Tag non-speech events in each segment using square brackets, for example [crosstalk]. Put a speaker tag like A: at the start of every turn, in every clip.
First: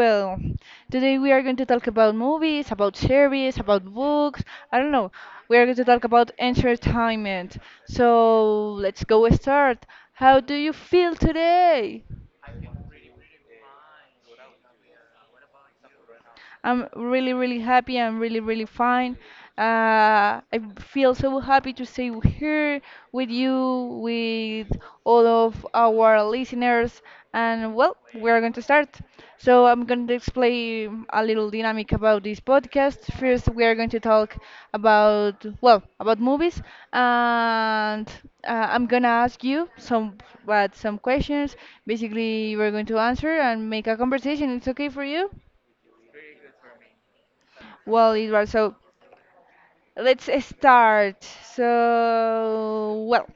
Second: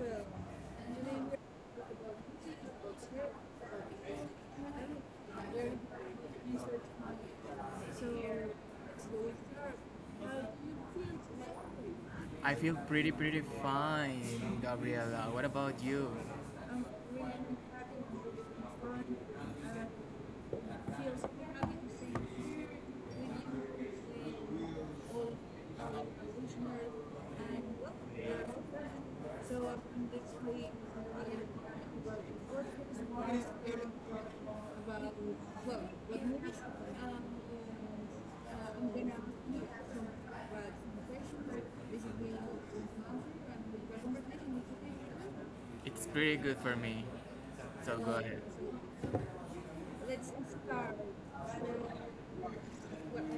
A: well,
B: Today
A: today
B: we
A: we're talking
B: are going to talk
A: about
B: about movies,
A: the
B: about
A: books here.
B: series, about books. I don't know.
A: I'm
B: We are going
A: learning
B: to talk about
A: research on
B: entertainment.
A: it. So,
B: So
A: let's
B: let's
A: go
B: go
A: with her.
B: start.
A: How
B: How
A: do
B: do you
A: you feel
B: feel today?
A: today? I feel pretty fine, Gabriela. What about you? I'm
B: I'm
A: really
B: really, really happy.
A: having
B: I'm really, really fine.
A: fun.
B: I
A: Uh,
B: feel
A: Feels
B: so
A: happy
B: happy to
A: to
B: stay here
A: see
B: with
A: we will
B: you, with all
A: go
B: of our
A: evolutionary
B: listeners.
A: and
B: And well, we're going
A: welcome.
B: to start.
A: So
B: So I'm going to
A: this week
B: explain a little dynamic about this podcast. First, we are going to talk
A: about
B: about
A: well,
B: about
A: what movies
B: movies, and
A: I'm
B: I'm
A: going
B: gonna ask you some
A: about some
B: questions.
A: basically,
B: Basically, you are going to answer and make a
A: okay.
B: conversation. It's okay for you?
A: It's pretty good for me. So go
B: Well, it
A: ahead.
B: was
A: So,
B: so. Let's
A: let's start.
B: start. So, well,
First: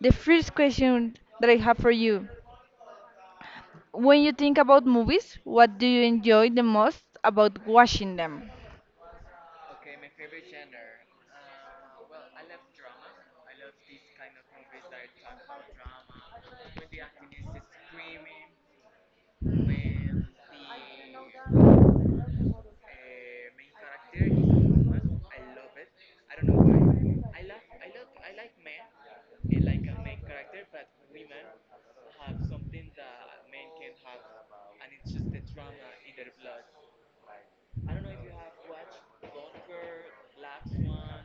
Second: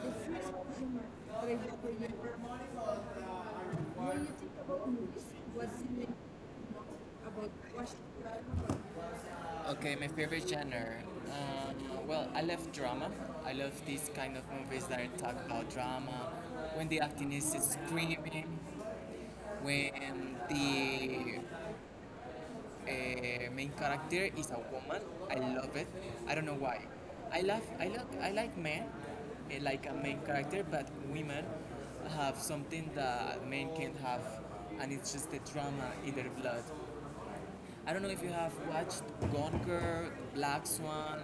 B: the first question that I have for you. When you think about movies, what do you enjoy the most about watching them?
A: Okay, my favorite genre. Um, well, I love drama. I love these kind of movies that talk about drama, when the acting is screaming, when the main character is a woman. I love it. I don't know why. I love, I like men, eh, like a main character, but women have something that men can't have, and it's just the drama in their blood. I don't know if you have watched Gone Girl, Black Swan,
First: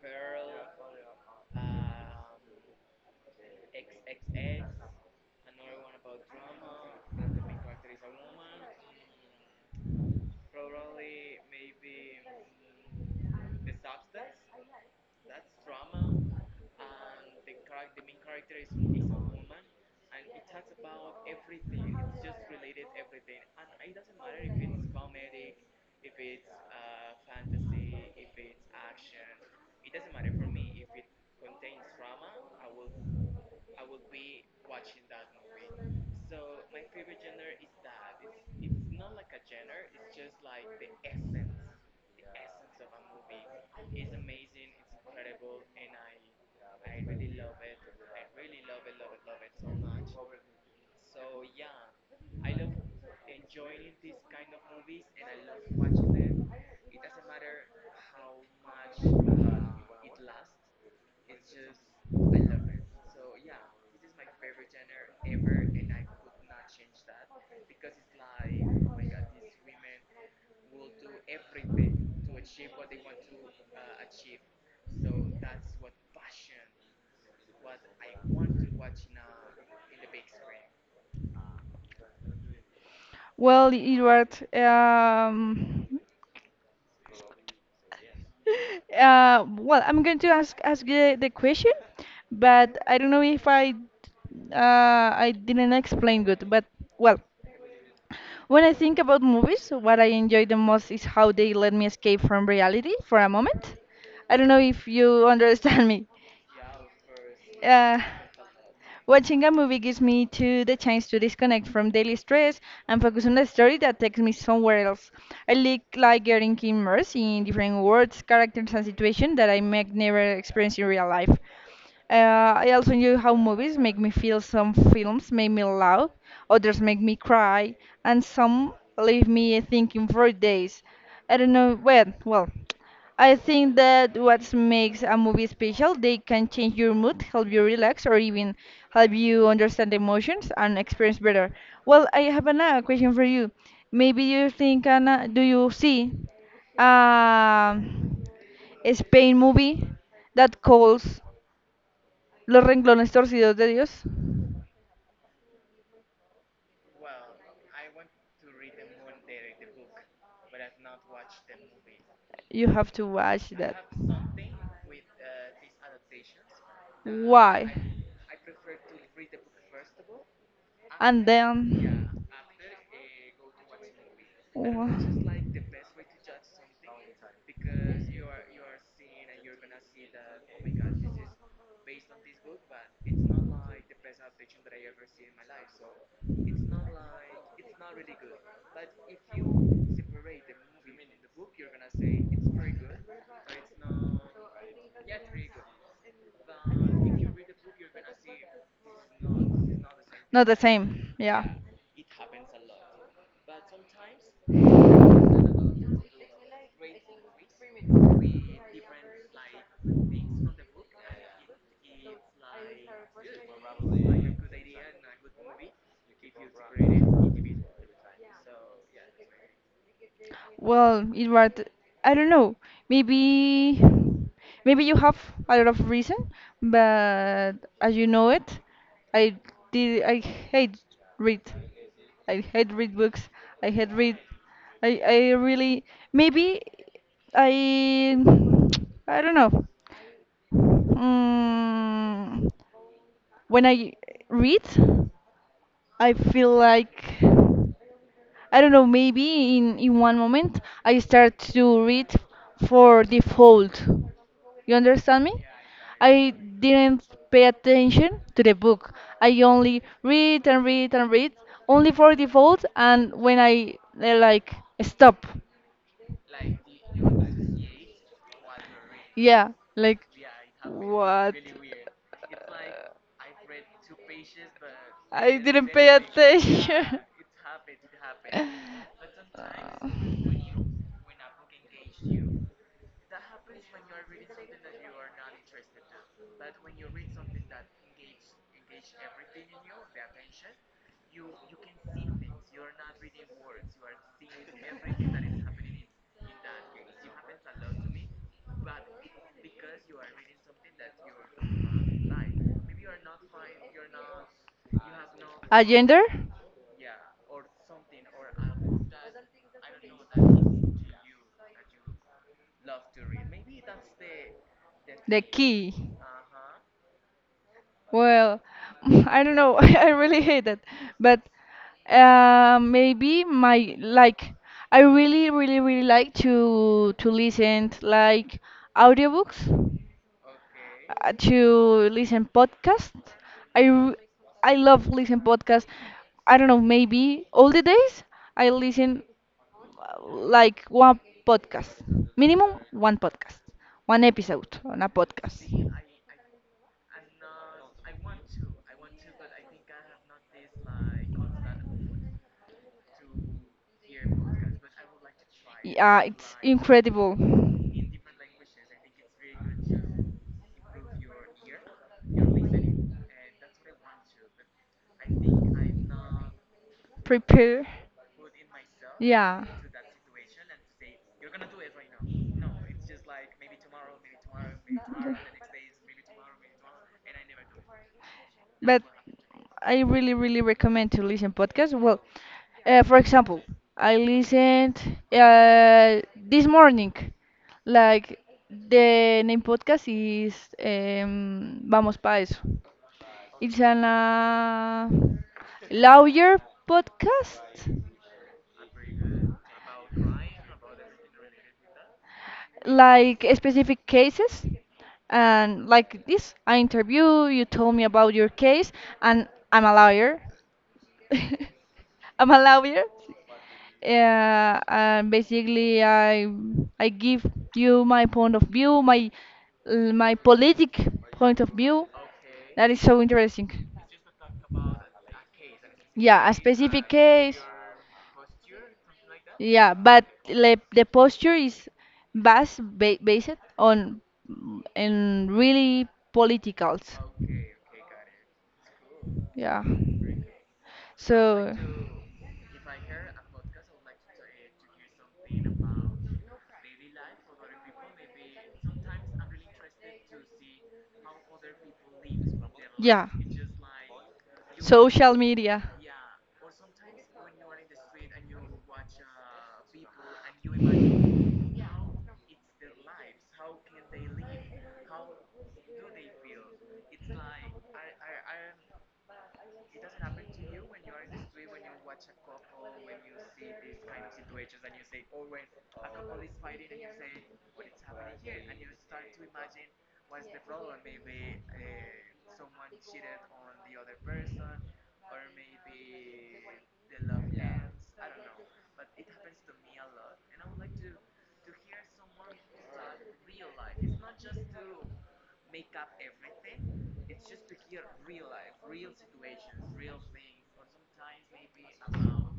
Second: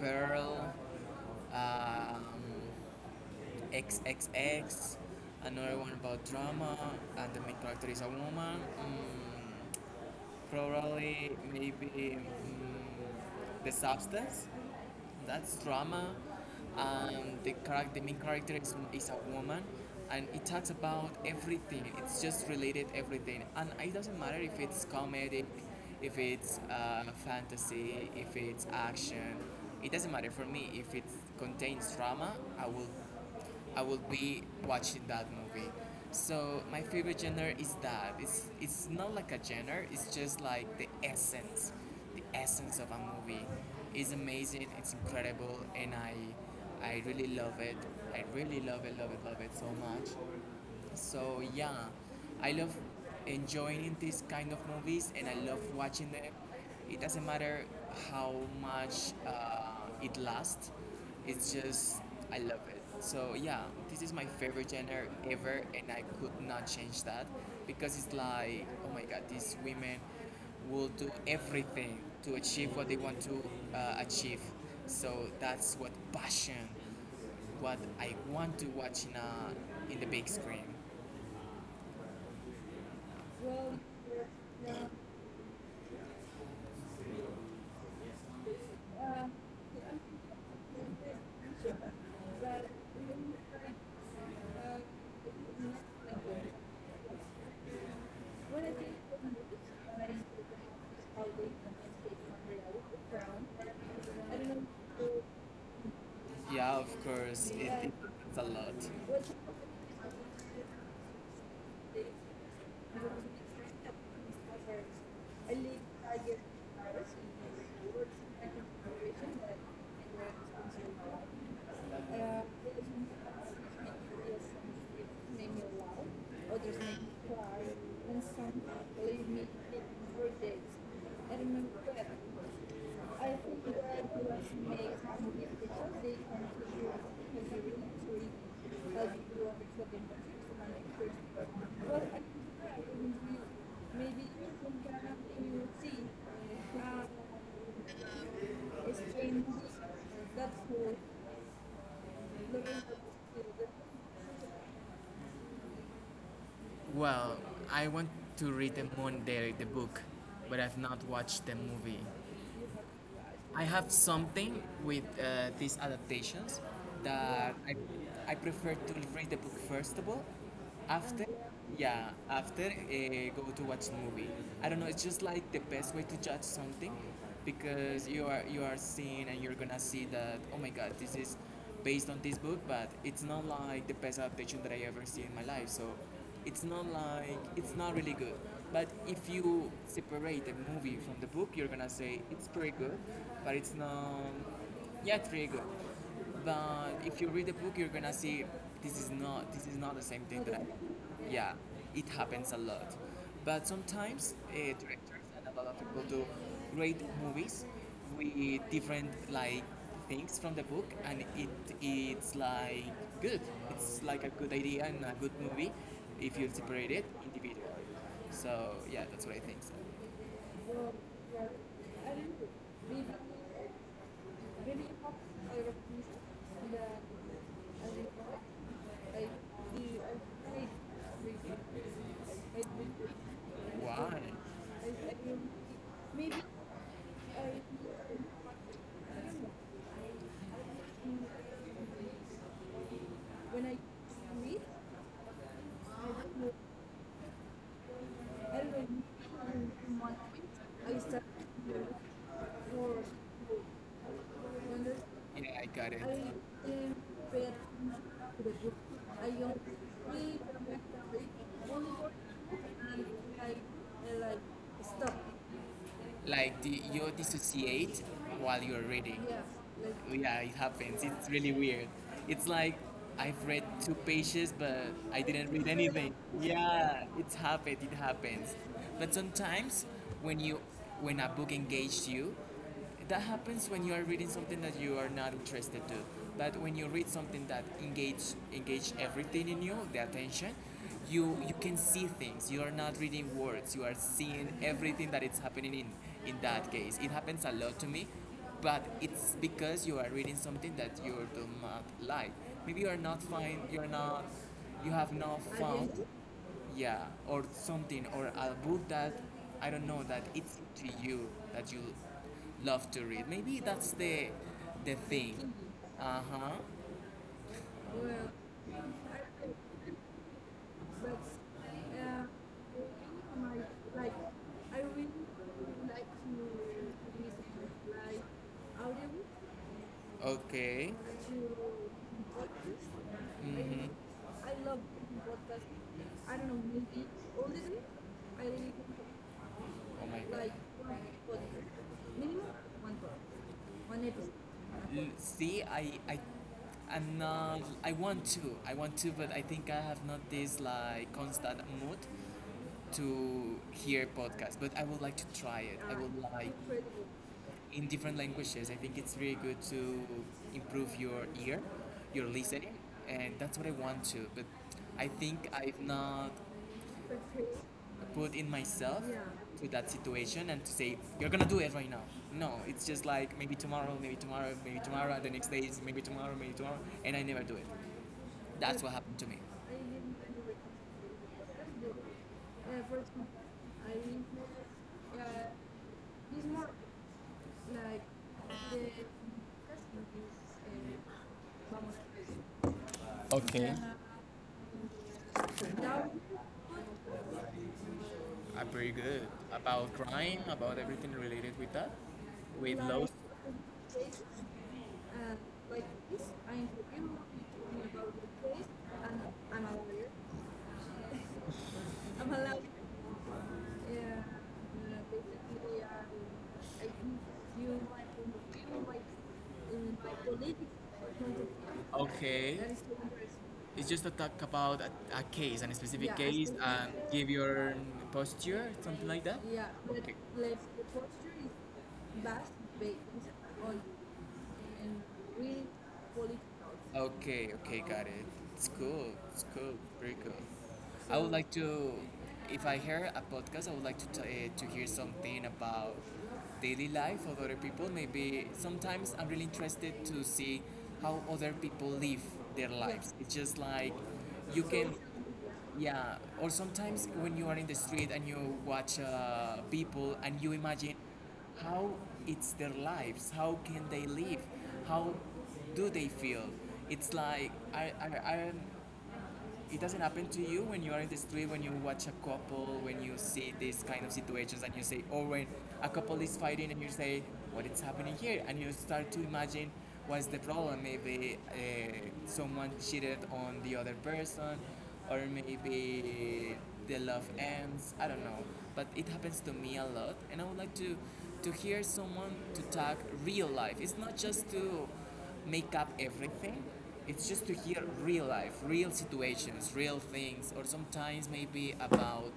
A: Pearl, um, XXX, another one about drama, and the main character is a woman. Mm, probably maybe mm, the substance. That's drama. The character, the main character is a woman, and it talks about everything. It's just related everything, and it doesn't matter if it's comedic, if it's fantasy, if it's action. It doesn't matter for me if it contains drama. I will I will be watching that movie. So my favorite genre is that. It's not like a genre. It's just like the essence of a movie. It's amazing. It's incredible, and I really love it. I really love it, love it, love it so much. So yeah, I love enjoying these kind of movies, and I love watching them. It doesn't matter how much it lasts. It's just I love it. So yeah, this is my favorite genre ever, and I could not change that because it's like, oh my god, these women will do everything to achieve what they want to achieve. So that's what passion, what I want to watch in a in the big screen.
B: Well, Edward, um, [laughs] well, I'm going to ask the question, but I don't know if I uh, I didn't explain good. But well, when I think about movies, what I enjoy the most is how they let me escape from reality for a moment. I don't know if you [laughs] understand me.
A: Yeah, of course. It
B: Uh,
A: happens a lot.
B: Watching a movie gives me to the chance to disconnect from daily stress and focus on a story that takes me somewhere else. I like getting immersed in different worlds, characters, and situations that I might never experience in real life. I also knew how movies make me feel. Some films make me laugh, others
A: Others
B: make
A: make
B: me
A: me cry,
B: cry, and some leave
A: leave me
B: me thinking for
A: for days.
B: days. I
A: I
B: don't know.
A: remember that
B: Well.
A: I
B: I
A: think
B: think that
A: that the
B: what
A: resume
B: makes
A: is
B: a
A: not going to
B: movie
A: be
B: special, they
A: complete
B: can
A: until
B: change
A: you
B: your mood, help you
A: because you're reading
B: relax,
A: to
B: or even
A: you
B: help
A: understood
B: you
A: the
B: understand
A: metrics
B: emotions and
A: and
B: experience
A: understood.
B: better.
A: Well, I
B: Well, I have another question
A: think
B: for
A: that
B: you. Maybe
A: maybe you
B: you
A: can
B: think,
A: get up
B: Anna, do
A: in
B: you see
A: uh,
B: um, a Spain
A: explain
B: movie
A: that
B: that
A: whole,
B: calls Los
A: looking at
B: Renglones Torcidos de
A: the,
B: Dios?
A: well, I want to read the Moon Dairy, the book, but I've not watched the movie.
B: You have to watch
A: I
B: that.
A: have something with these adaptations that
B: Why?
A: I prefer to read the book first of all. After,
B: And then
A: yeah, after go to watch the movie. I don't know. It's just like the best way to judge something because you are seeing and you're gonna see that oh my god this is based on this book, but it's not like the best adaptation that I ever see in my life. So it's not like it's not really good. But if you separate the movie from the book, you're gonna say it's pretty good, but it's not. Yeah, it's pretty good. But
B: wha-,
A: if you read the book, you're gonna see this is not the same
B: not
A: thing
B: the
A: that I
B: same. Yeah.
A: yeah, it happens a lot. But sometimes directors and a lot of people do great movies with different like things from the book, and it's like good. It's like a good idea and a good movie if you separate it individually. So yeah, that's what I think. So. Well,
B: Well, it was. I
A: yeah,
B: don't know. Maybe, maybe you have a lot of reason,
A: uh,
B: but as you know it, I did. I hate read. I hate read books. I hate read.
A: why?
B: I really
A: Maybe I
B: maybe I [tsk] I don't know. Mm,
A: when
B: when
A: I
B: I
A: read,
B: read.
A: I
B: I
A: don't
B: feel
A: know.
B: like
A: I
B: I
A: don't
B: don't know,
A: know.
B: maybe in one moment
A: I
B: I
A: started
B: start
A: to
B: to read for default. You understand me?
A: yeah, I got it.
B: I didn't pay attention to the book. I only read and read and read only for default and when I like stop.
A: Like the, you dissociate while you're reading.
B: Yeah, like
A: Yeah, it happens. It's
B: what?
A: really weird. It's like I've read two pages, but I
B: I
A: didn't
B: didn't
A: read
B: pay
A: anything.
B: attention.
A: Yeah, it's happened. It happens. But sometimes
B: [laughs]
A: when you when a book engages you, that happens when you
B: Uh,
A: are reading something that you are not interested to but when you read something that engage everything in you the attention you you can see things you are not reading words you are seeing everything that is happening in that case it happens a lot to me but it's because you are reading something that you do not like maybe you are not fine you're not you have not
B: Agenda?
A: found yeah or something or a book that I don't know that it's to you that you love to read maybe that's the
B: The
A: thing
B: key. Key.
A: uh-huh.
B: Well, [laughs] I don't know. [laughs] I really hate it.
A: Well,
B: But
A: I do but
B: maybe my
A: my like
B: like
A: I
B: I
A: really
B: really really really
A: like
B: like to
A: to
B: listen
A: listen like
B: like audiobooks,
A: audiobooks. Okay.
B: to
A: To
B: listen
A: artists.
B: podcast.
A: I
B: I
A: mm-hmm.
B: r-
A: I
B: I
A: love
B: love listen
A: podcast.
B: podcast.
A: I
B: I don't
A: don't
B: know,
A: know music.
B: maybe
A: All
B: all
A: the
B: the
A: day,
B: days
A: I
B: I
A: listen
B: listen
A: to oh my god. Like
B: like one
A: one
B: podcast,
A: podcast. Minimum
B: minimum
A: one
B: one podcast,
A: podcast,
B: one
A: one episode,
B: episode on a
A: L-
B: podcast.
A: see, I'm not. I want to. I want to, but I think I have not this like constant mood to hear podcasts. But I would like to try it. I
B: Yeah,
A: Would
B: it's
A: like. Incredible
B: incredible.
A: in different languages. I think it's really good to improve your ear, your listening, and that's what I want to. But I think I've not
B: Prepare.
A: put in myself yeah.
B: Yeah,
A: To that situation and to say you're gonna do it right now. No, it's just like maybe tomorrow, maybe tomorrow, maybe tomorrow, and the next day is maybe tomorrow, and I never do it.
B: but
A: That's what happened to me. I
B: I really,
A: didn't
B: really
A: do it.
B: recommend to listen podcasts. Well, for
A: For
B: example,
A: example, I
B: I
A: think
B: listened
A: uh, this
B: this
A: morning
B: morning,
A: like
B: like
A: the
B: the name podcast
A: customer
B: is
A: is vamos
B: Vamos Pa' Eso.
A: a
B: It's
A: okay.
B: an
A: Now,
B: lawyer podcast.
A: I'm pretty good. About crime, about everything related with that? With like laws?
B: Like specific
A: Cases
B: cases
A: and
B: and
A: like
B: like
A: this,
B: this
A: I
B: I
A: interview
B: interview you told
A: me
B: me
A: about
B: about your
A: the case
B: case
A: and
B: and
A: I'm
B: I'm
A: a
B: a
A: lawyer.
B: lawyer.
A: [laughs]
B: [laughs]
A: I'm
B: I'm
A: a
B: a
A: lawyer.
B: lawyer.
A: Yeah,
B: Yeah,
A: yeah,
B: and
A: basically,
B: basically I
A: I
B: I
A: use
B: give
A: view
B: you
A: my
B: my
A: point
B: point of
A: of view,
B: view,
A: like in my
B: my
A: political
B: politic
A: point
B: point
A: of view.
B: of view.
A: Okay. That
B: That is
A: is so
B: so
A: interesting.
B: interesting.
A: It's just to talk about a case, a specific yeah, a
B: Yeah, a
A: case, specific and
B: specific
A: case. Give
B: case.
A: your mm, posture, something like that. Yeah,
B: Yeah,
A: but
B: but
A: okay.
B: le,
A: Like the
B: the
A: posture
B: posture
A: is
B: is
A: vast based
B: based
A: on
B: on
A: and
B: in
A: really
B: really
A: political.
B: politicals.
A: Okay. Okay. Got it. It's cool. It's
B: Yeah.
A: cool. Pretty cool. I would like
B: So,
A: to, if I hear a podcast, I would like to t- to hear something about daily life of other people. Maybe sometimes I'm really interested to see how other people live their
B: yeah,
A: lives. It's just like you can,
B: social media.
A: yeah. Or sometimes when you are in the street and you watch people and you imagine how it's their lives, how can they live, how do they feel? It's like I'm it doesn't happen to you when you are in the street, when you watch a couple, when you see these kind of situations, and you say, or when a couple is fighting, and you say, what is happening here? And you start to imagine what's the problem. Maybe someone cheated on the other person, or maybe the love ends. I don't know, but it happens to me a lot, and I would like to hear someone to talk real life. It's not just to make up everything. It's just to hear real life, real situations, real things, or sometimes maybe about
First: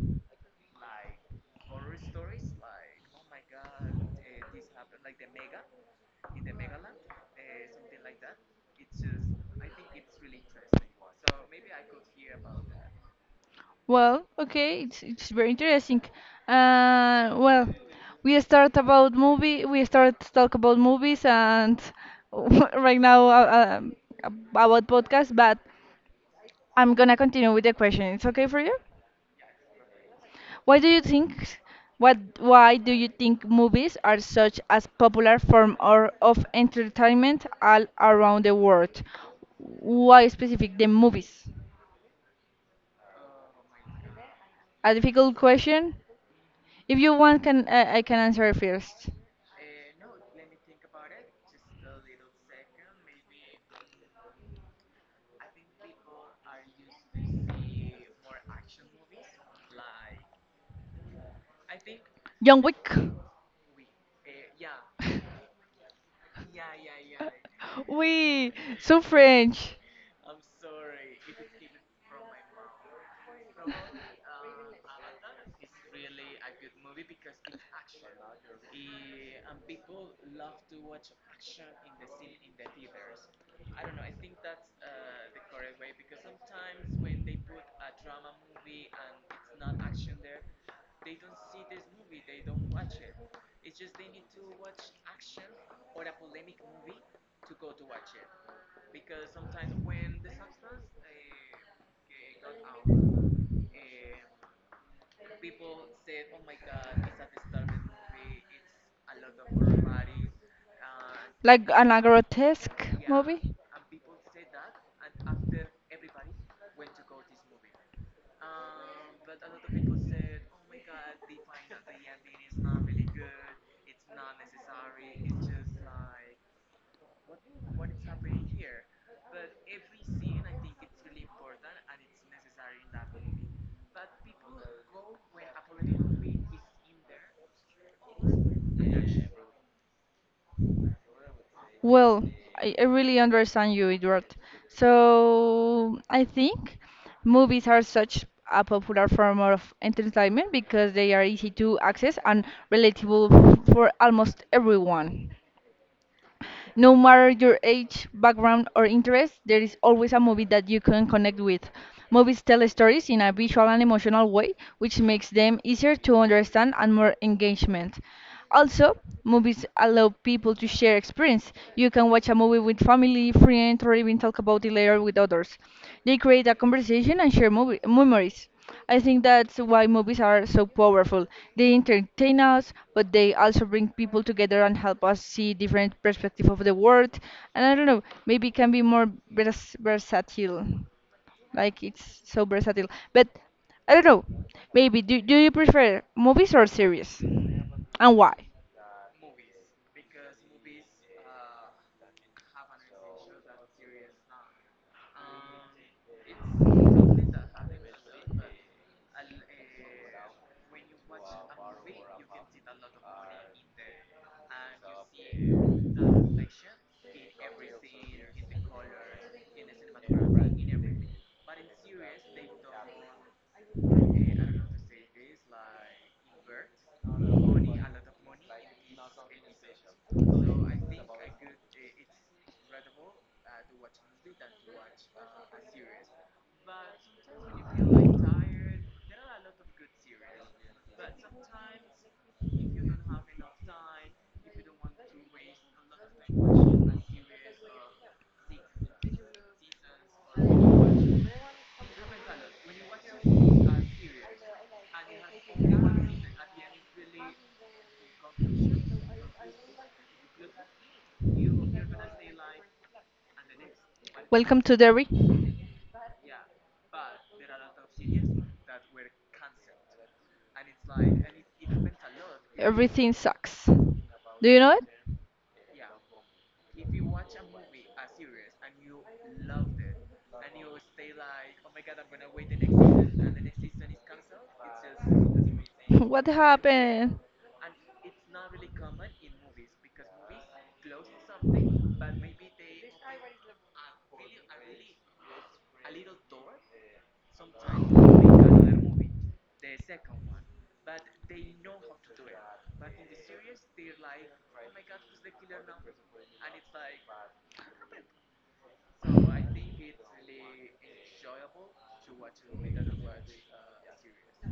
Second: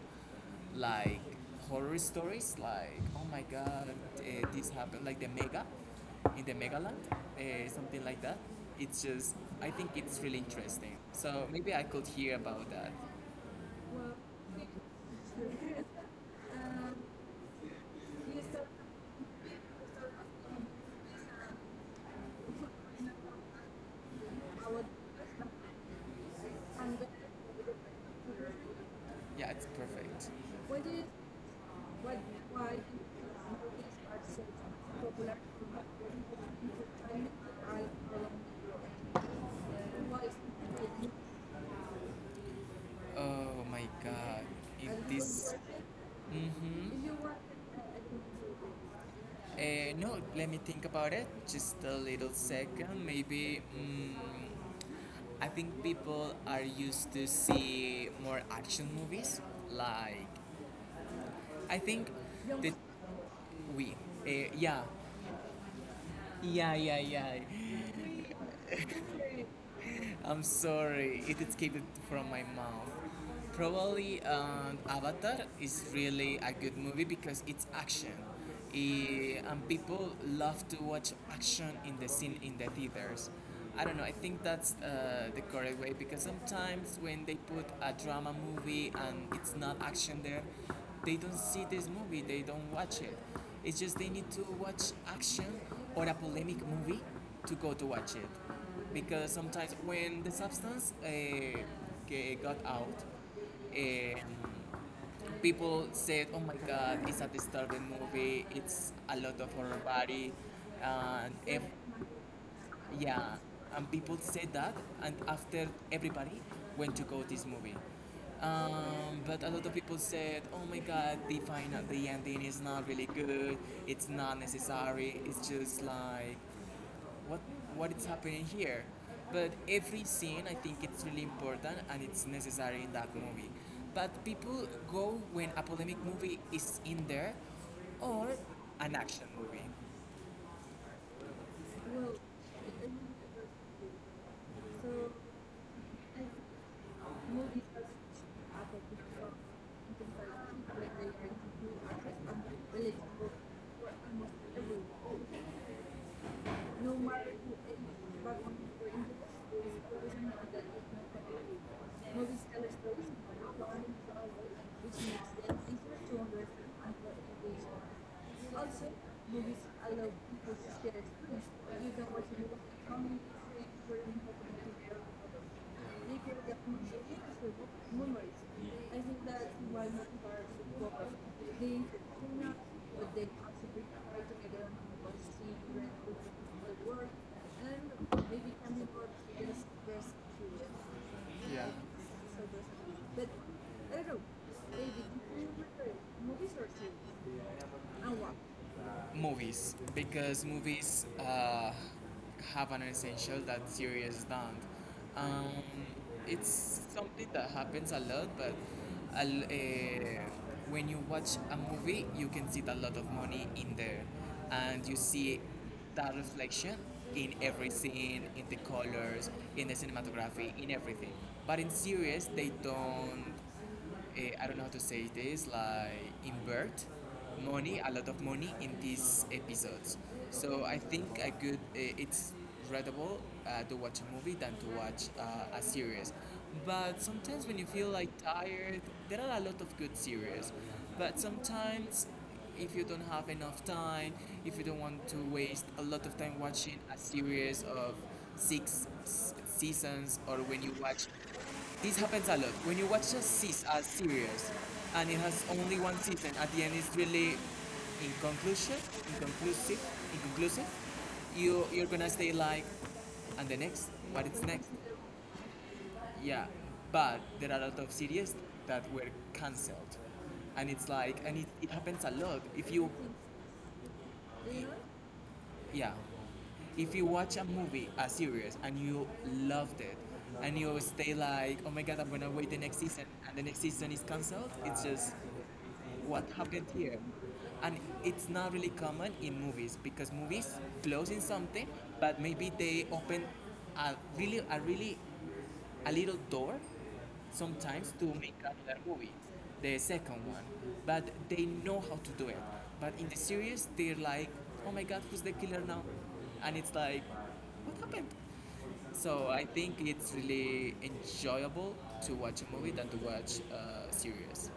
A: like horror stories, like oh my god, this happened, like the mega in the Megaland, something like that. It's just, I think it's really interesting. So maybe I could hear about that.
B: Well, okay, it's very interesting. Well, we start about movie, we start to talk about movies, and [laughs] right now about podcast. But I'm gonna continue with the question. It's okay for you?
A: Yeah, it's perfect.
B: Why
A: What
B: do
A: do
B: you
A: you
B: think?
A: what
B: What?
A: why
B: Why do you think
A: do movies
B: movies
A: are
B: are
A: so
B: such a
A: popular
B: popular form or of entertainment all around the world? Why specific the movies?
A: oh my god. If
B: A
A: and you
B: difficult
A: this.
B: question. If you want,
A: Mm-hmm.
B: can I can answer first.
A: No, let me think about it. Just a little second. Maybe mm, I think people are used to see more action movies like I think
B: John
A: that
B: Wick.
A: we, uh, yeah, yeah.
B: We so French,
A: [laughs] I'm sorry, it escaped from my mouth. Probably Avatar is really a good movie because it's action. I- and people love to watch action in the scene in the theaters. I don't know. I think that's the correct way because sometimes when they put a drama movie and it's not action there, they don't see this movie. They don't watch it. It's just they need to watch action or a polemic movie to go to watch it because sometimes when the substance ge- got out, um, people said, "Oh my God, it's a disturbing movie. It's a lot of horror body," and if
B: like an a grotesque
A: yeah,
B: movie.
A: and people said that, and after everybody went to go this movie. But a lot of people said, "Oh my God, the final, the ending is not really good. It's not necessary. It's just like what what is happening here but every scene I think it's really important and it's necessary in that movie but people go when a polemic movie is in there or an action movie." Well,
B: Well, I really understand you, Edward.
A: so
B: So
A: I
B: I think
A: movies
B: movies
A: are
B: are such a
A: other
B: popular
A: people
B: form of entertainment because they are
A: like
B: easy
A: they
B: to
A: are
B: access
A: people
B: and
A: are relatable
B: relatable
A: for
B: for
A: almost
B: almost everyone.
A: everyone. No
B: No matter
A: matter who
B: your
A: ethnic
B: age,
A: background
B: background, or
A: or
B: interest, there
A: individuals
B: is always a
A: represent
B: movie
A: that
B: that you
A: ethnic
B: can connect
A: category.
B: with.
A: Movies
B: Movies
A: tell
B: tell
A: stories
B: stories in a
A: about
B: visual and
A: belonging to
B: emotional way,
A: which
B: which
A: makes
B: makes
A: them
B: them easier
A: easier to
B: to
A: understand
B: understand
A: and
B: and
A: for
B: more
A: engagement.
B: engagement.
A: Also,
B: Also,
A: movies
B: movies
A: allow
B: allow
A: people
B: people
A: to
B: to
A: share
B: share
A: experience.
B: experience.
A: You
B: You
A: can
B: can
A: watch
B: watch
A: a
B: a
A: movie
B: movie
A: with a
B: with
A: family,
B: family,
A: friend,
B: friends,
A: or
B: or even
A: even a
B: talk about
A: community
B: it later with others.
A: they
B: They
A: could
B: create a
A: have
B: conversation and share movie
A: memories.
B: memories.
A: I
B: I
A: think
B: think
A: that's
B: that's
A: why
B: why
A: most
B: movies
A: bars
B: are so
A: work.
B: powerful.
A: They
B: They entertain
A: clean up
B: us, but
A: they
B: they also
A: possibly
B: bring people
A: try to get
B: together
A: on
B: and help
A: one
B: us see
A: scene,
B: different perspective of the
A: the work,
B: world. And I
A: and
B: don't know,
A: they
B: maybe it can be
A: become more
B: more
A: less curious.
B: versatile.
A: Yeah.
B: Like it's
A: So
B: so versatile.
A: but
B: But I
A: I don't
B: don't
A: know.
B: know.
A: They
B: Maybe do you prefer
A: movies
B: movies
A: or
B: or series?
A: series. And
B: And
A: what?
B: why?
A: Movies because movies have an essential that series don't. Um, it's something that happens a lot, but a l- eh, when you watch a movie, you can see a lot of money in there, and you see that reflection in every scene, in the colors, in the cinematography, in everything. But in series, they don't I don't know how to say this, like invert money, a lot of money in these episodes. So I think I could. It's readable to watch a movie than to watch a series. But sometimes when you feel like tired, there are a lot of good series. But sometimes if you don't have enough time, if you don't want to waste a lot of time watching a series of six seasons, or when you watch this happens a lot when you watch a series and it has only one season, at the end it's really inconclusive inconclusive inconclusive. You're gonna stay like, and the next, what is
B: Welcome
A: next?
B: to Derry.
A: Yeah, but there are a lot of series that were cancelled, and it's like and it happens a lot if you...
B: Everything sucks. Do you know it?
A: Yeah. If you watch a movie, a series, and you loved it, and you stay like, oh my god, I'm gonna wait the next season, and the next season is cancelled, it's just
B: [laughs]
A: what
B: What
A: happened here.
B: happened?
A: And it's not really common in movies because movies close in something, but maybe they open a really a little door sometimes to make another movie, the second one. But they know how to do it. But in the series, they're like, oh my god, who's the killer now? And it's like, what happened? So I think it's really enjoyable to watch a movie than to watch a series.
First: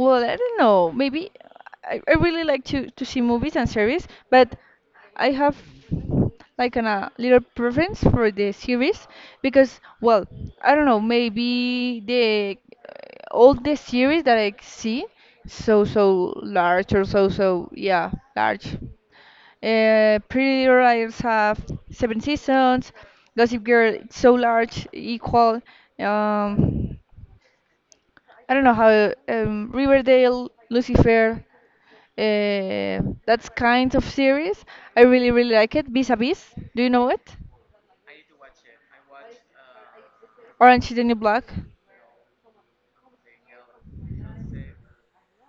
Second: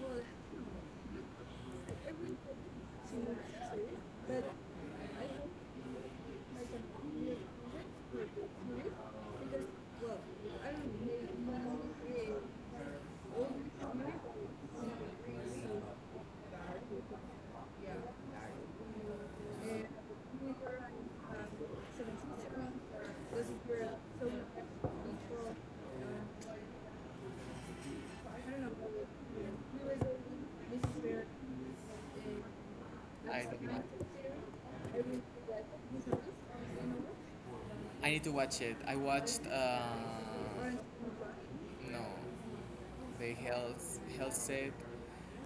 A: Well,
B: I don't know. Maybe I,
A: was
B: I really like to see movies and series, but I have like an, a little preference for the series because, well, I don't know. Maybe the uh, all the series that I see so so large or so so yeah large. Pretty Little Liars have 7 seasons. Gossip
A: where
B: Girl it's
A: so
B: so
A: much
B: large,
A: control.
B: equal. Um,
A: I
B: I don't know
A: don't
B: how Riverdale, Lucifer, that's
A: know.
B: kind of series. I really really like it. Vis a Vis, do you know it?
A: I need to watch it. I watched.
B: Orange is the New Black,
A: No, the health set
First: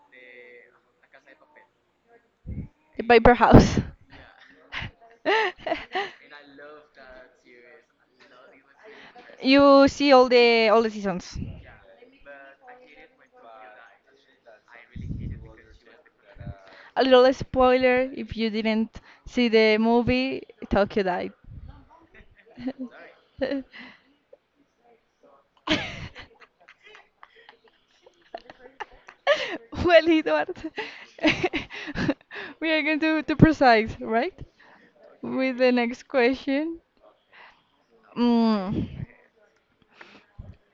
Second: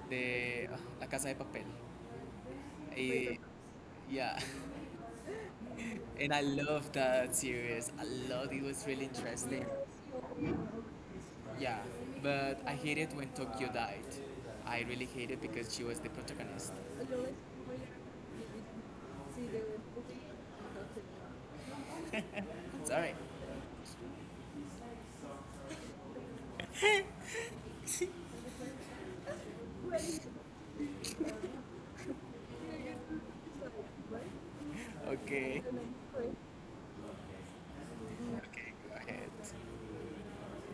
A: de La Casa de Papel.
B: The Paper
A: Y,
B: House.
A: yeah. [laughs]
B: [laughs]
A: And I love that series. I loved it. It was really interesting.
B: You see all the seasons.
A: Yeah, but I hated when Tokyo died. I really hated because she was the protagonist.
B: A little spoiler if you didn't see the movie, Tokyo died.
A: It's alright.
B: [laughs] [laughs] Well,
A: [laughs]
B: Eduardo, [laughs] we are going to precise, right? With
A: Okay.
B: the next
A: Okay,
B: question. Mm.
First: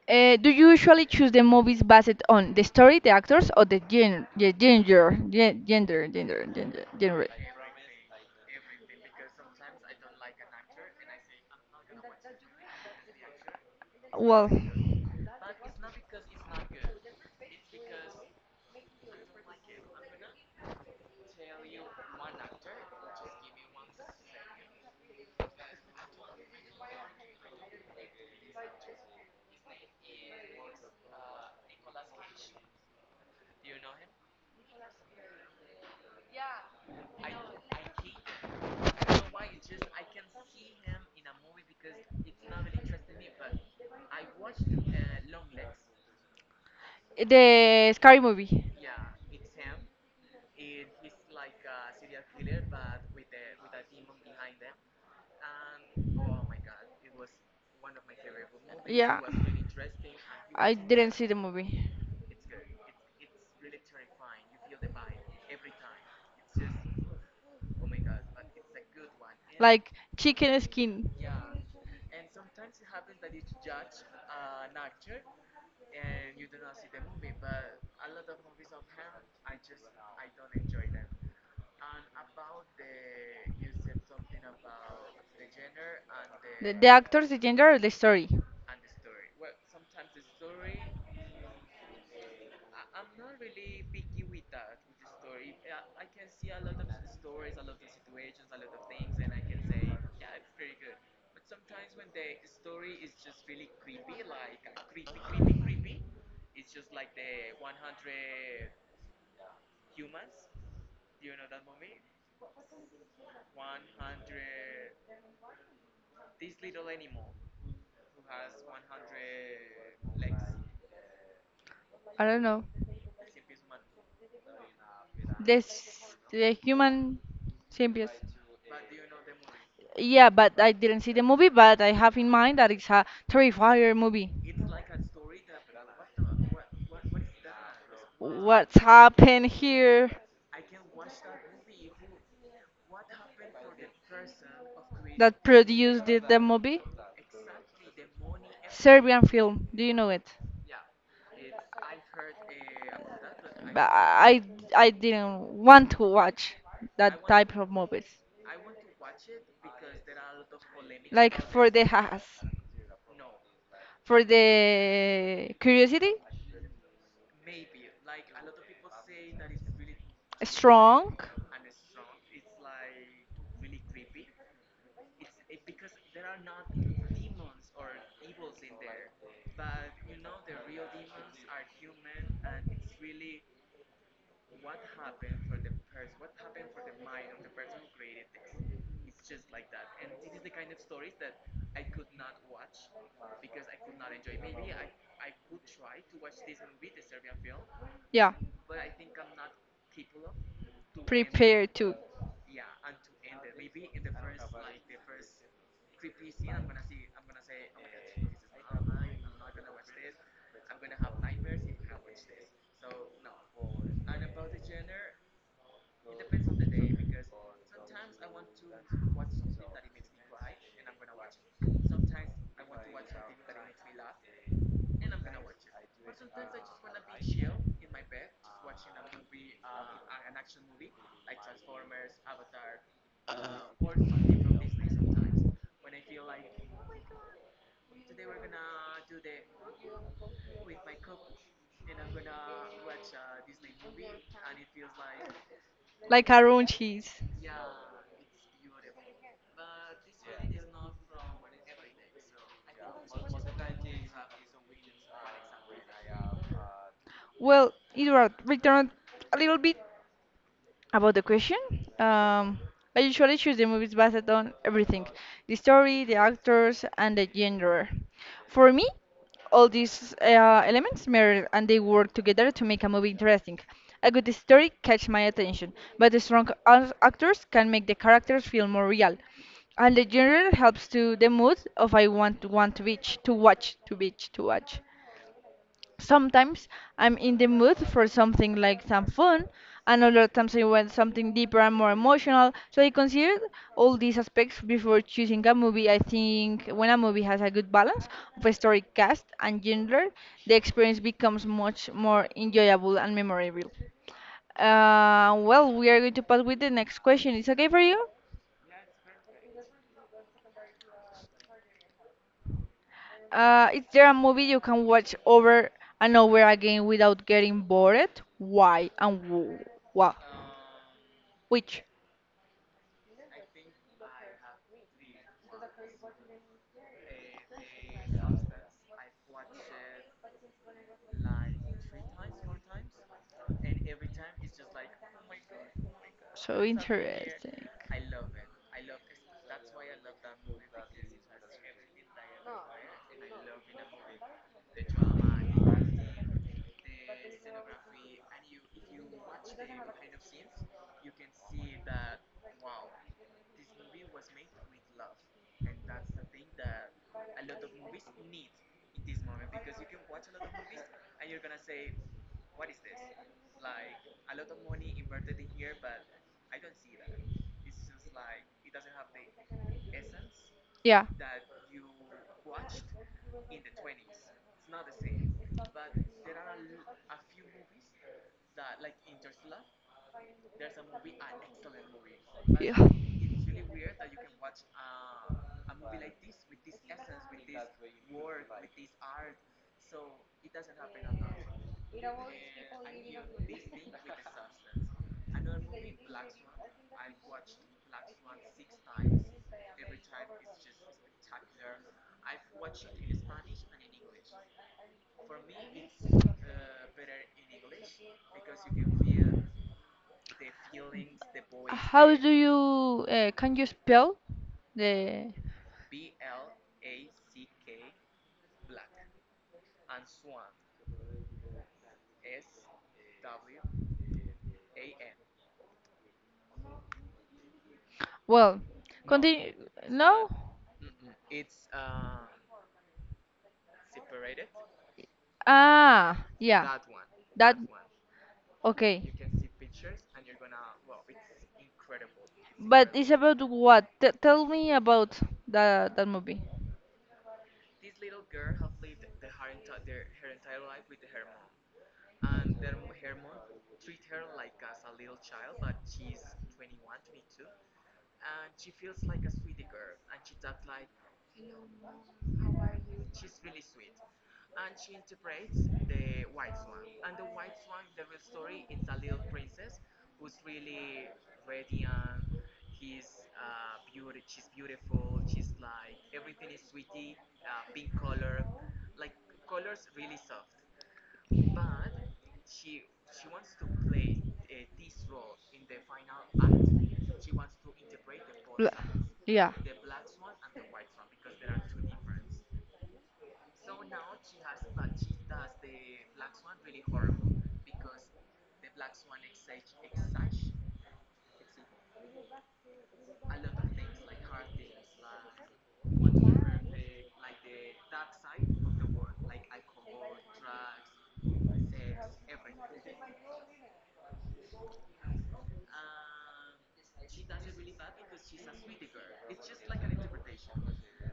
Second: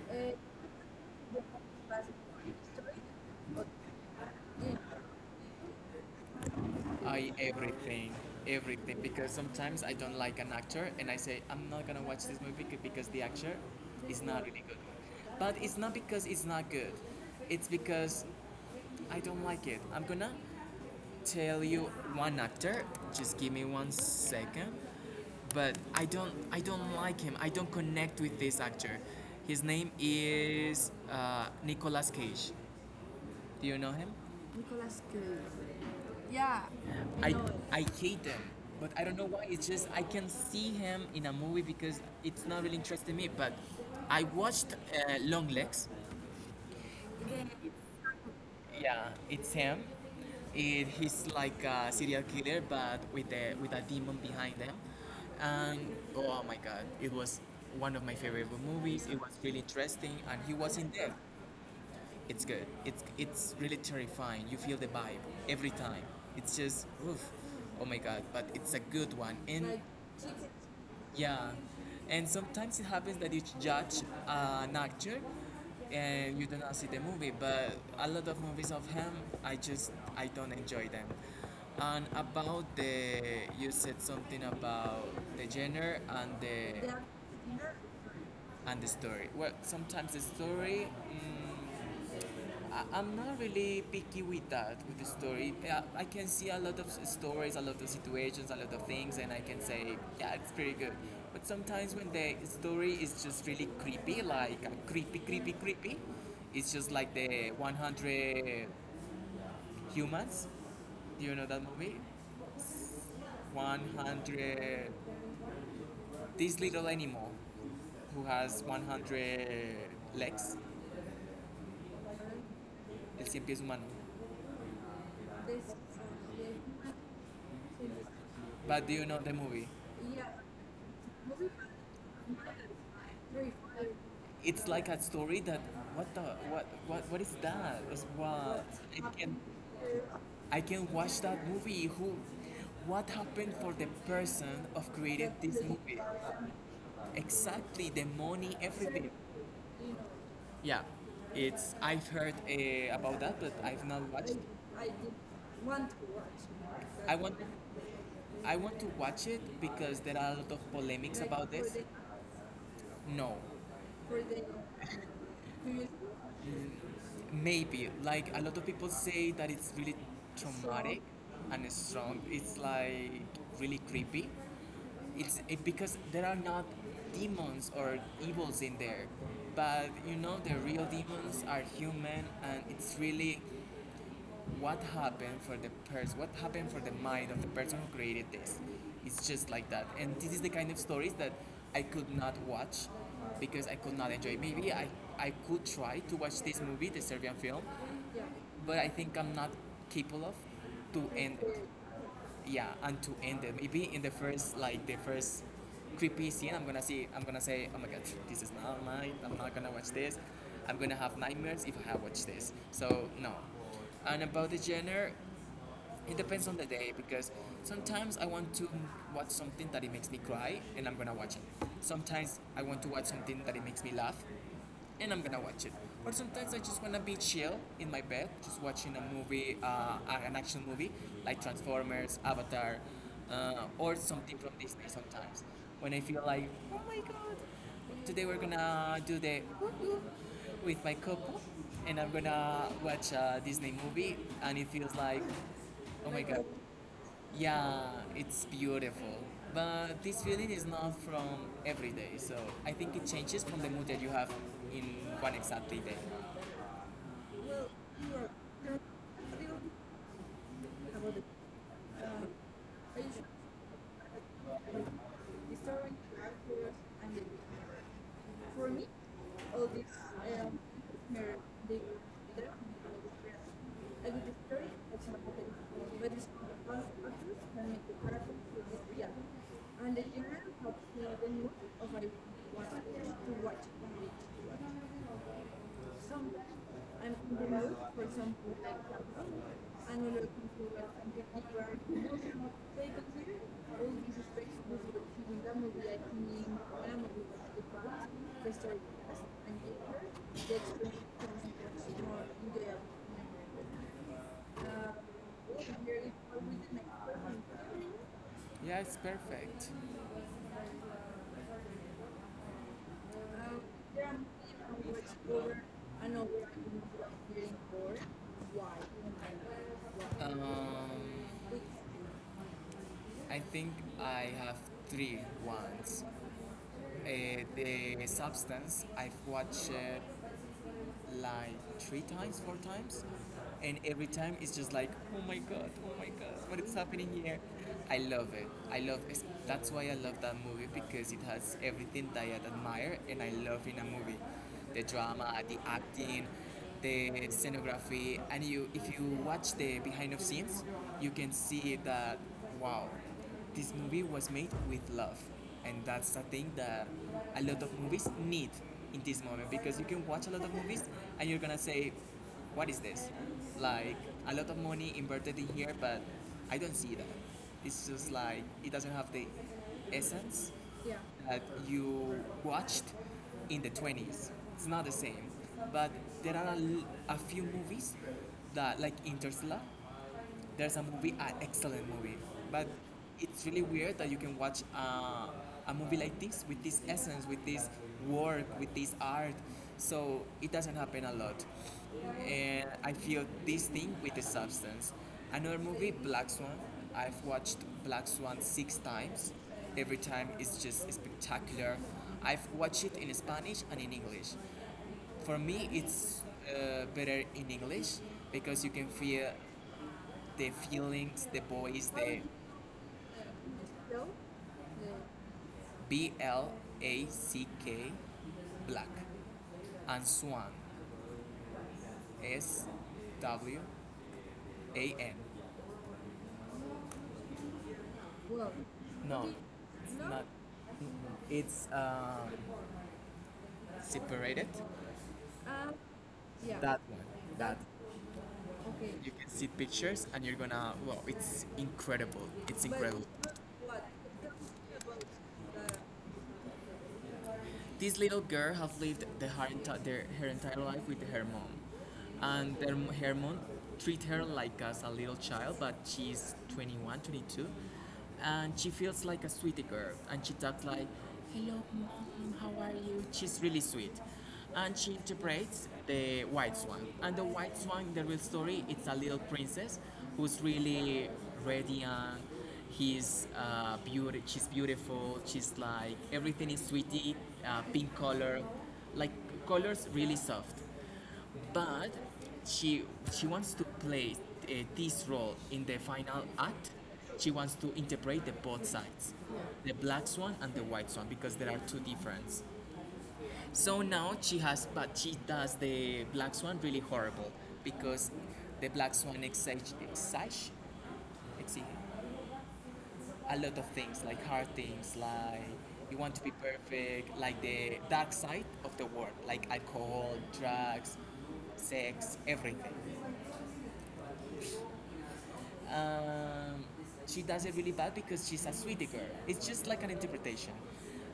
B: Do you usually choose the movies
A: go
B: based on the story, the actors, or the
A: ahead.
B: gender, gen gender, gender, gender, genre?
A: I everything, everything. Because sometimes I don't like an actor, and I say I'm not gonna watch this movie because the actor is not
B: Well,
A: really good. But it's not because it's not good. It's because I don't like it. I'm gonna tell you one actor. Just give me one second. But I don't like him. I don't connect with this actor. His name is Nicolas Cage. Do you know him? Nicolas Cage. Yeah. I know. I hate them, but I don't know why. It's just I can see him in a movie because it's not really interesting me. But I watched Long Legs. Okay.
B: the scary movie.
A: Yeah, it's him. He's like a serial killer, but with a demon behind him. And oh my god, it was one of my favorite movies. It
B: Yeah.
A: was really interesting, and he
B: I
A: was in
B: didn't
A: there.
B: see the movie.
A: It's good. It's really terrifying. You feel the vibe every time. It's just oof, oh my god. But it's a good one. And
B: Like
A: like,
B: chicken skin.
A: yeah, and sometimes it happens that you judge an actor and you do not see the movie. But a lot of movies of him, I just I don't enjoy them. And about the you said something about the genre
B: The actors, the gender, or the story.
A: and the story. Well, sometimes the story, I- am not really picky with that, with the story. Yeah, I can see a lot of stories, a lot of situations, a lot of things, and I can say, yeah, it's pretty good. But sometimes when the story is just really creepy, like creepy, creepy, creepy, it's just like the 100 Humans. Do you know that movie? 100. This little animal who has 100 legs.
B: I don't know.
A: El cien pies humano.
B: This the human symbiote.
A: But do you know the movie? Yeah.
B: Yeah, but I didn't see the
A: Movie
B: movie, but I have in mind that it's a
A: three, four.
B: terrifier movie.
A: It's like a story that what the what is that? It's what
B: What's
A: I can
B: happened here?
A: I can watch that movie. Who what happened for the person of created
B: That
A: this movie?
B: produced the movie?
A: Exactly the money, everything.
B: Serbian film. Do you know it?
A: Yeah, it's I've heard about that, but I've
B: But
A: not watched.
B: I
A: I
B: I
A: did
B: didn't
A: want
B: want
A: to
B: to
A: watch
B: watch
A: more.
B: that type of movies.
A: I want to watch it because there are a lot of polemics, like
B: Like
A: about for this.
B: for
A: The
B: the has.
A: no, for
B: For
A: the
B: the curiosity,
A: do maybe like a lot of people say that it's really traumatic
B: strong.
A: strong? And strong. It's like really creepy. Because there are not demons or evils in there, but you know the real demons are human, and it's really what happened for the person, what happened for the mind of the person who created this. It's just like that, and this is the kind of stories that I could not watch because I could not enjoy. Maybe I could try to watch this movie, the Serbian film. Yeah.
B: Yeah,
A: But I think I'm not capable of to end it.
B: prepared to,
A: Yeah, and to end it maybe in the first like the first creepy scene I'm gonna see, I'm gonna say oh my god, this is not mine. I'm not gonna watch this. I'm gonna have nightmares if I have watched this, so no. And about the genre, it depends on the day because sometimes I want to watch something that it makes me cry and I'm gonna watch it. Sometimes I want to watch something that it makes me laugh and I'm gonna watch it. But sometimes I just wanna be chill in my bed, just watching a movie, an action movie like Transformers, Avatar, or something from Disney sometimes. When I feel like, oh my god, today we're gonna do the woo-woo with my couple, and I'm gonna watch a Disney movie, and it feels like, oh my
B: like
A: god,
B: around cheese.
A: yeah, it's beautiful. But this feeling is not from every day, so I think it changes from the mood that you have in one exactly day. Well,
B: Well,
A: you are
B: Eduard,
A: not
B: return a
A: a little
B: little
A: bit
B: bit
A: about
B: about the
A: the
B: question,
A: uh,
B: um,
A: are
B: I
A: you sure?
B: usually choose the movies based on everything
A: The
B: the
A: story,
B: story, the
A: actors,
B: actors,
A: and
B: and
A: the
B: the genre.
A: for
B: For
A: me,
B: me,
A: all
B: all
A: these
B: these
A: um,
B: elements
A: mirror
B: matter and
A: they
B: they
A: were
B: work together
A: together
B: to make a movie interesting.
A: a
B: A good
A: good story
B: story
A: is
B: catch
A: one
B: my
A: thing,
B: attention,
A: but
B: but the
A: it's
B: strong
A: all actors
B: actors
A: can
B: can
A: make
B: make the
A: the character
B: characters feel
A: feel more
B: more
A: real,
B: real.
A: and
B: And
A: the
B: the
A: genre
B: genre helps
A: helps me
B: to the
A: the mood
B: mood
A: of
B: of
A: what
B: I want to
A: I want to watch
B: watch
A: some
B: sometimes
A: I
B: I'm in the mood
A: for
B: for
A: example,
B: something like some fun,
A: I'm
B: and
A: a
B: other times I
A: local
B: want something deeper
A: where
B: and more emotional. So
A: they
B: I
A: consider
B: considered
A: all
B: all
A: these
B: these aspects
A: restrictions
B: before
A: for choosing
B: choosing a
A: them will be
B: movie. I
A: acting
B: think when a
A: them
B: movie has a good balance of a
A: the story
B: story cast
A: and
B: and
A: the
B: genre, the experience becomes much
A: experience more
B: more
A: in the
B: enjoyable and memorable.
A: uh,
B: Well, we are
A: here is
B: going to pass
A: always
B: with the
A: the next
B: next question.
A: person.
B: It's okay for you?
A: Yeah, it's perfect. Uh,
B: Is
A: there
B: there
A: are
B: a movie
A: many
B: you can
A: from which
B: watch
A: border
B: over and over
A: unaware
B: again without
A: feeling
B: getting
A: bored.
B: bored?
A: Why?
B: Why and what?
A: Why?
B: Which?
A: I think I have three ones. Uh, the substance I've watched like three times, four times, and every time it's just like, oh my god, what
B: So
A: is happening here?
B: interesting.
A: I love it. I love it. That's why I love that movie because it has everything that I admire and I love in a movie. The drama, the acting, the scenography, and you if you watch the behind of scenes, you can see that wow, this movie was made with love, and that's the thing that a lot of movies need in this moment because you can watch a lot of movies and you're gonna say what is this, like a lot of money inverted in here but I don't see that. It's just like it doesn't have the essence. Yeah.
B: Yeah.
A: That you watched in the 20s. It's not the same. But there are a few movies that, like Interstellar, there's a movie, an excellent movie, but
B: Yeah.
A: it's really weird that you can watch a movie like this with this essence, with this work, with this art. So it doesn't happen a lot, and I feel this thing with the substance. Another movie, Black Swan. I've watched Black Swan six times. Every time it's just spectacular. I've watched it in Spanish and in English. For me, it's better in English because you can feel the feelings, the voice,
B: How
A: the
B: do you can you
A: no?
B: spell the
A: Black, black, and swan, S W A N. Well,
B: well?
A: no,
B: Continue.
A: it's no? not.
B: No.
A: It's separated. uh,
B: Ah,
A: yeah.
B: yeah.
A: That one. That. Okay. You
B: Okay.
A: can see pictures, and you're gonna. Wow, it's incredible. It's
B: It's
A: incredible.
B: it's about
A: But, what?
B: what? T Tell me about that movie.
A: This little girl has lived the her, enti- their, her entire life with her mom, and her mom treat her like as a little child, but she's 21, 22, and she feels like a sweetie girl, and she talks like, "Hello, mom, how are you?" She's really sweet, and she interprets the white swan. And the white swan in the real story, it's a little princess who's really radiant. He's beautiful. She's beautiful. She's like everything is sweetie, pink color, like colors really soft. But she she wants to play this role in the final act. She wants to integrate the both sides,
B: Yeah.
A: the black swan and the white swan, because there are two difference. So now she has, but she does the black swan really horrible because the black swan exige- a lot of things, like hard things, like you want to be perfect, like the dark side of the world, like alcohol, drugs, sex, everything. Um, she does it really bad because she's a sweetie girl. It's just like an interpretation.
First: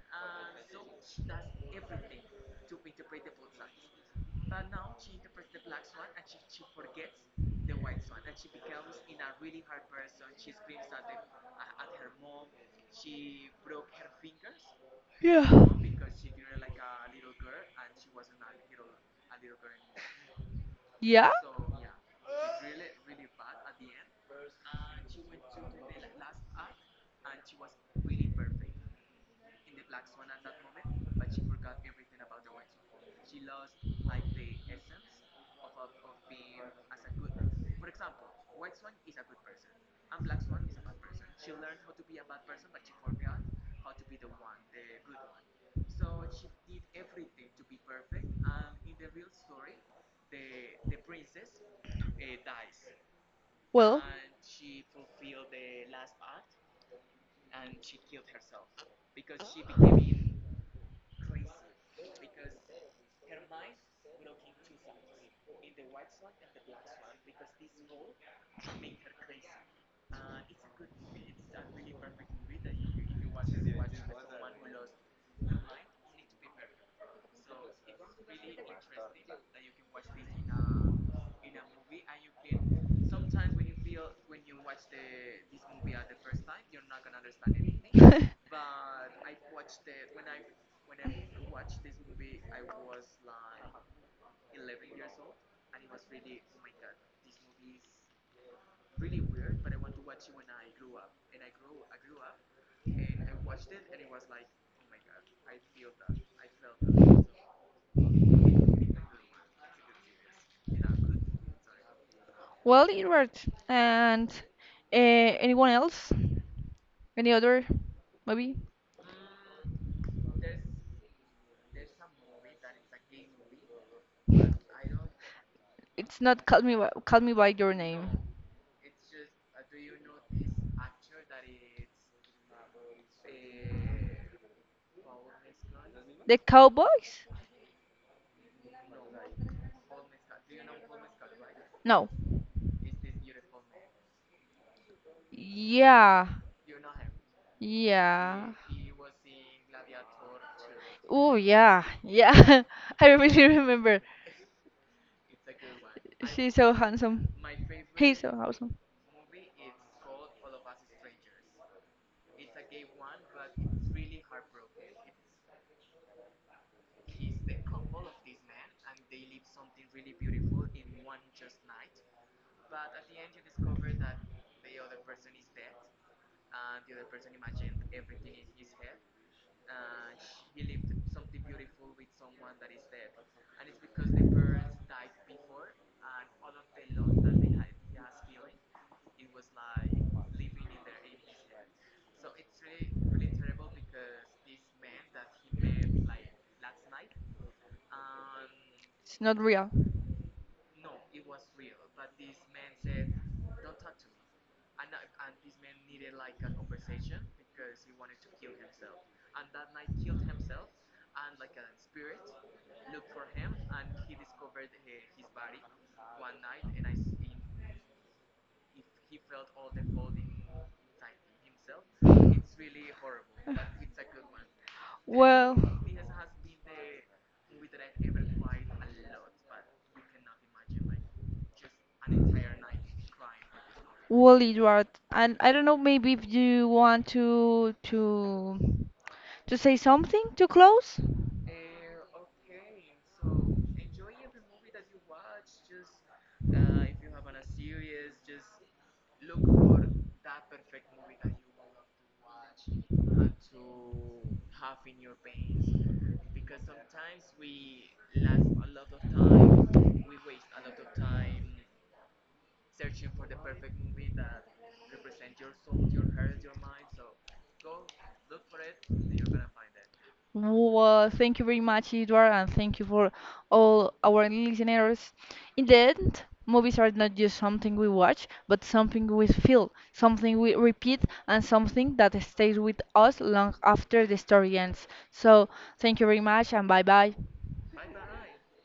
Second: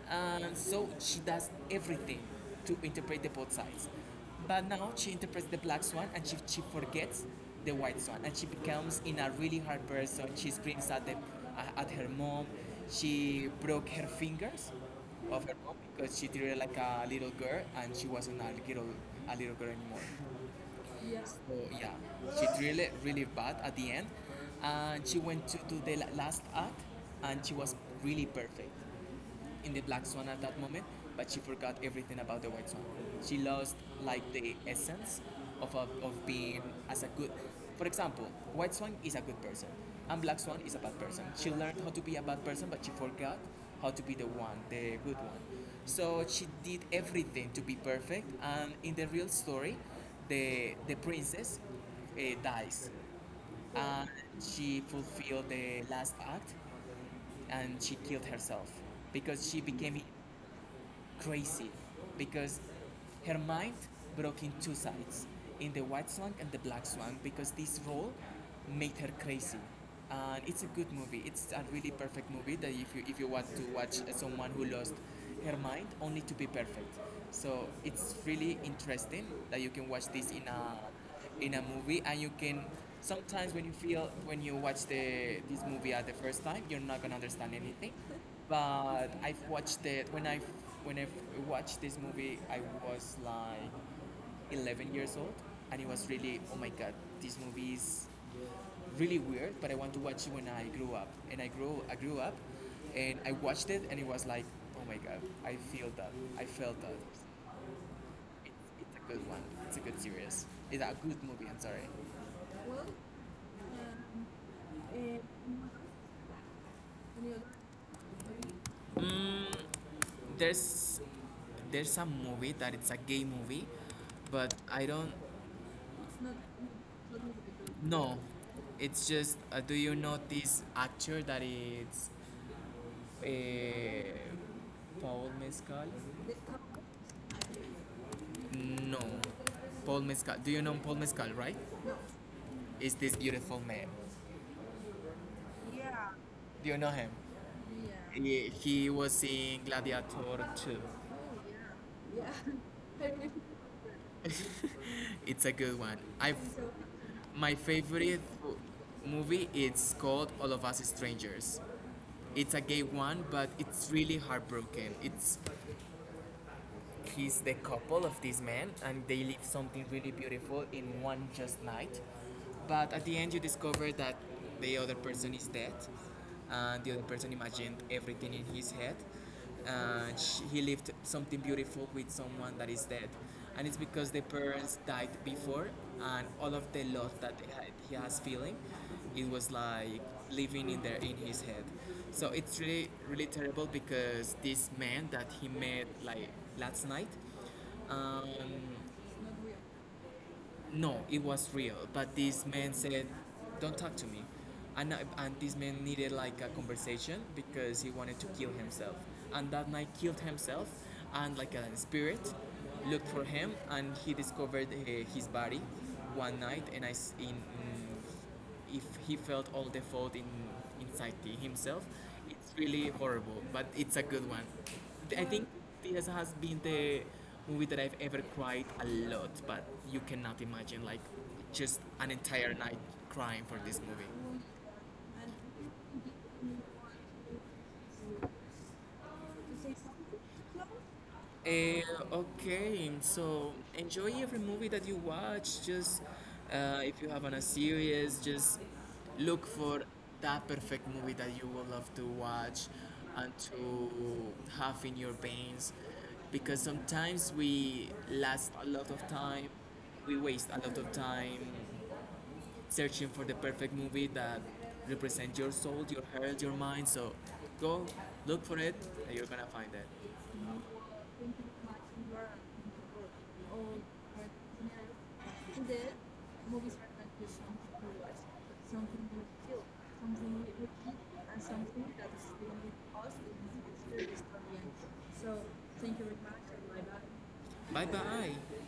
A: So she does everything to interpret the both sides. But now she interprets the black swan and she forgets the white swan and she becomes in a really hard person. She screams at her mom. She broke her fingers of
B: Yeah.
A: her mom because she treated her like a little girl and she wasn't a little girl anymore. Yeah.
B: Yeah?
A: So yeah, she really, really bad at the end, and she went to do the last act, and she was really perfect in the black swan at that moment, but she forgot everything about the white swan. She lost like the essence of being as a good. For example, white swan is a good person, and black swan is a bad person. She learned how to be a bad person, but she forgot how to be the one, the good one. So she did everything to be perfect, and in the real story, the princess dies,
B: Well,
A: and she fulfilled the last act, and she killed herself because she became crazy because her mind broke in two sides in the white swan and the black swan because this role made her crazy. And it's a good movie, it's a really perfect movie that if you want to watch someone who lost her mind only to be perfect. So it's really interesting that you can watch this in a movie, and you can sometimes when you feel when you watch the this movie at the first time, you're not gonna understand anything.
B: [laughs]
A: But I've watched it when I watched this movie, I was like 11 years old, and it was really, oh my god, this movie is really weird, but I want to watch it when I grew up. And I grew up and I watched it, and it was like, oh my god, I feel that I felt that it's a good one, it's a good series, it's a good movie, I'm sorry. Well,
B: well, you're right. [laughs] And anyone else? Any other? Maybe
A: Mm, there's there's some movie that it's a gay movie, but I don't
B: it's not call me by, call me by your name.
A: know. It's just do you know this actor that it's uh, Paul Mescal?
B: The Cowboys?
A: No, Paul Mescal. Do you know Paul Mescal, right?
B: No.
A: Is this beautiful man?
B: Yeah.
A: Do you know him? He,
B: Yeah.
A: he was in Gladiator 2.
B: Oh yeah,
A: Yeah.
B: yeah. [laughs] I really remember.
A: [laughs] It's a good one. I
B: She's
A: so,
B: so handsome.
A: my
B: He's
A: favorite
B: so handsome.
A: movie it's called All of Us Strangers. It's a gay one, but it's really heartbroken. It's he's the couple of this man and they live something really beautiful in one just night, but at the end you discover that the other person is dead, and the other person imagined everything in his head, and sh he lived something beautiful with someone that is dead. And it's because the parents died before, and all of the love that he has feeling, it was like living in there in his head. So it's really, really terrible because this man that he met like last night, um,
B: It's not real.
A: no, it was real. But this man said, "Don't talk to me," and this man needed like a conversation because he wanted to kill himself. And that night, killed himself, and like a spirit looked for him, and he discovered his body one night, and I s- in. In if he felt all the fault in inside himself, it's really horrible. But it's a good one. I think
B: Well,
A: this has been the movie that I've ever cried a lot. But you cannot imagine like just an entire night crying for this movie.
B: well, Edward, and I don't know. Maybe if you want to say something to close.
A: Eh, okay, so enjoy every movie that you watch. Just if you have on a series, just look for that perfect movie that you will love to watch and to have in your veins. Because sometimes we last a lot of time, we waste a lot of time searching for the perfect movie that represents your soul, your heart, your mind. So go look for it, and you're gonna find it. Thank you
B: Well,
A: so
B: thank you very
A: much.
B: much,
A: You are
B: Edward, and thank you for
A: all
B: all our
A: practitioners
B: listeners.
A: in
B: In the
A: the
B: end,
A: movies
B: movies are
A: are not
B: not just
A: just something
B: something we
A: to watch,
B: watch,
A: but
B: but
A: something
B: something
A: we
B: we
A: feel,
B: feel,
A: something
B: something
A: we
B: we
A: repeat,
B: repeat,
A: and
B: and
A: something
B: something
A: that
B: that
A: is staying
B: stays
A: with
B: with
A: us
B: us
A: in
B: long after
A: this
B: the story
A: experience.
B: ends.
A: So
B: So,
A: thank
B: thank
A: you
B: you
A: very
B: very
A: much
B: much,
A: and
B: and
A: bye
B: bye bye.
A: bye. Bye bye.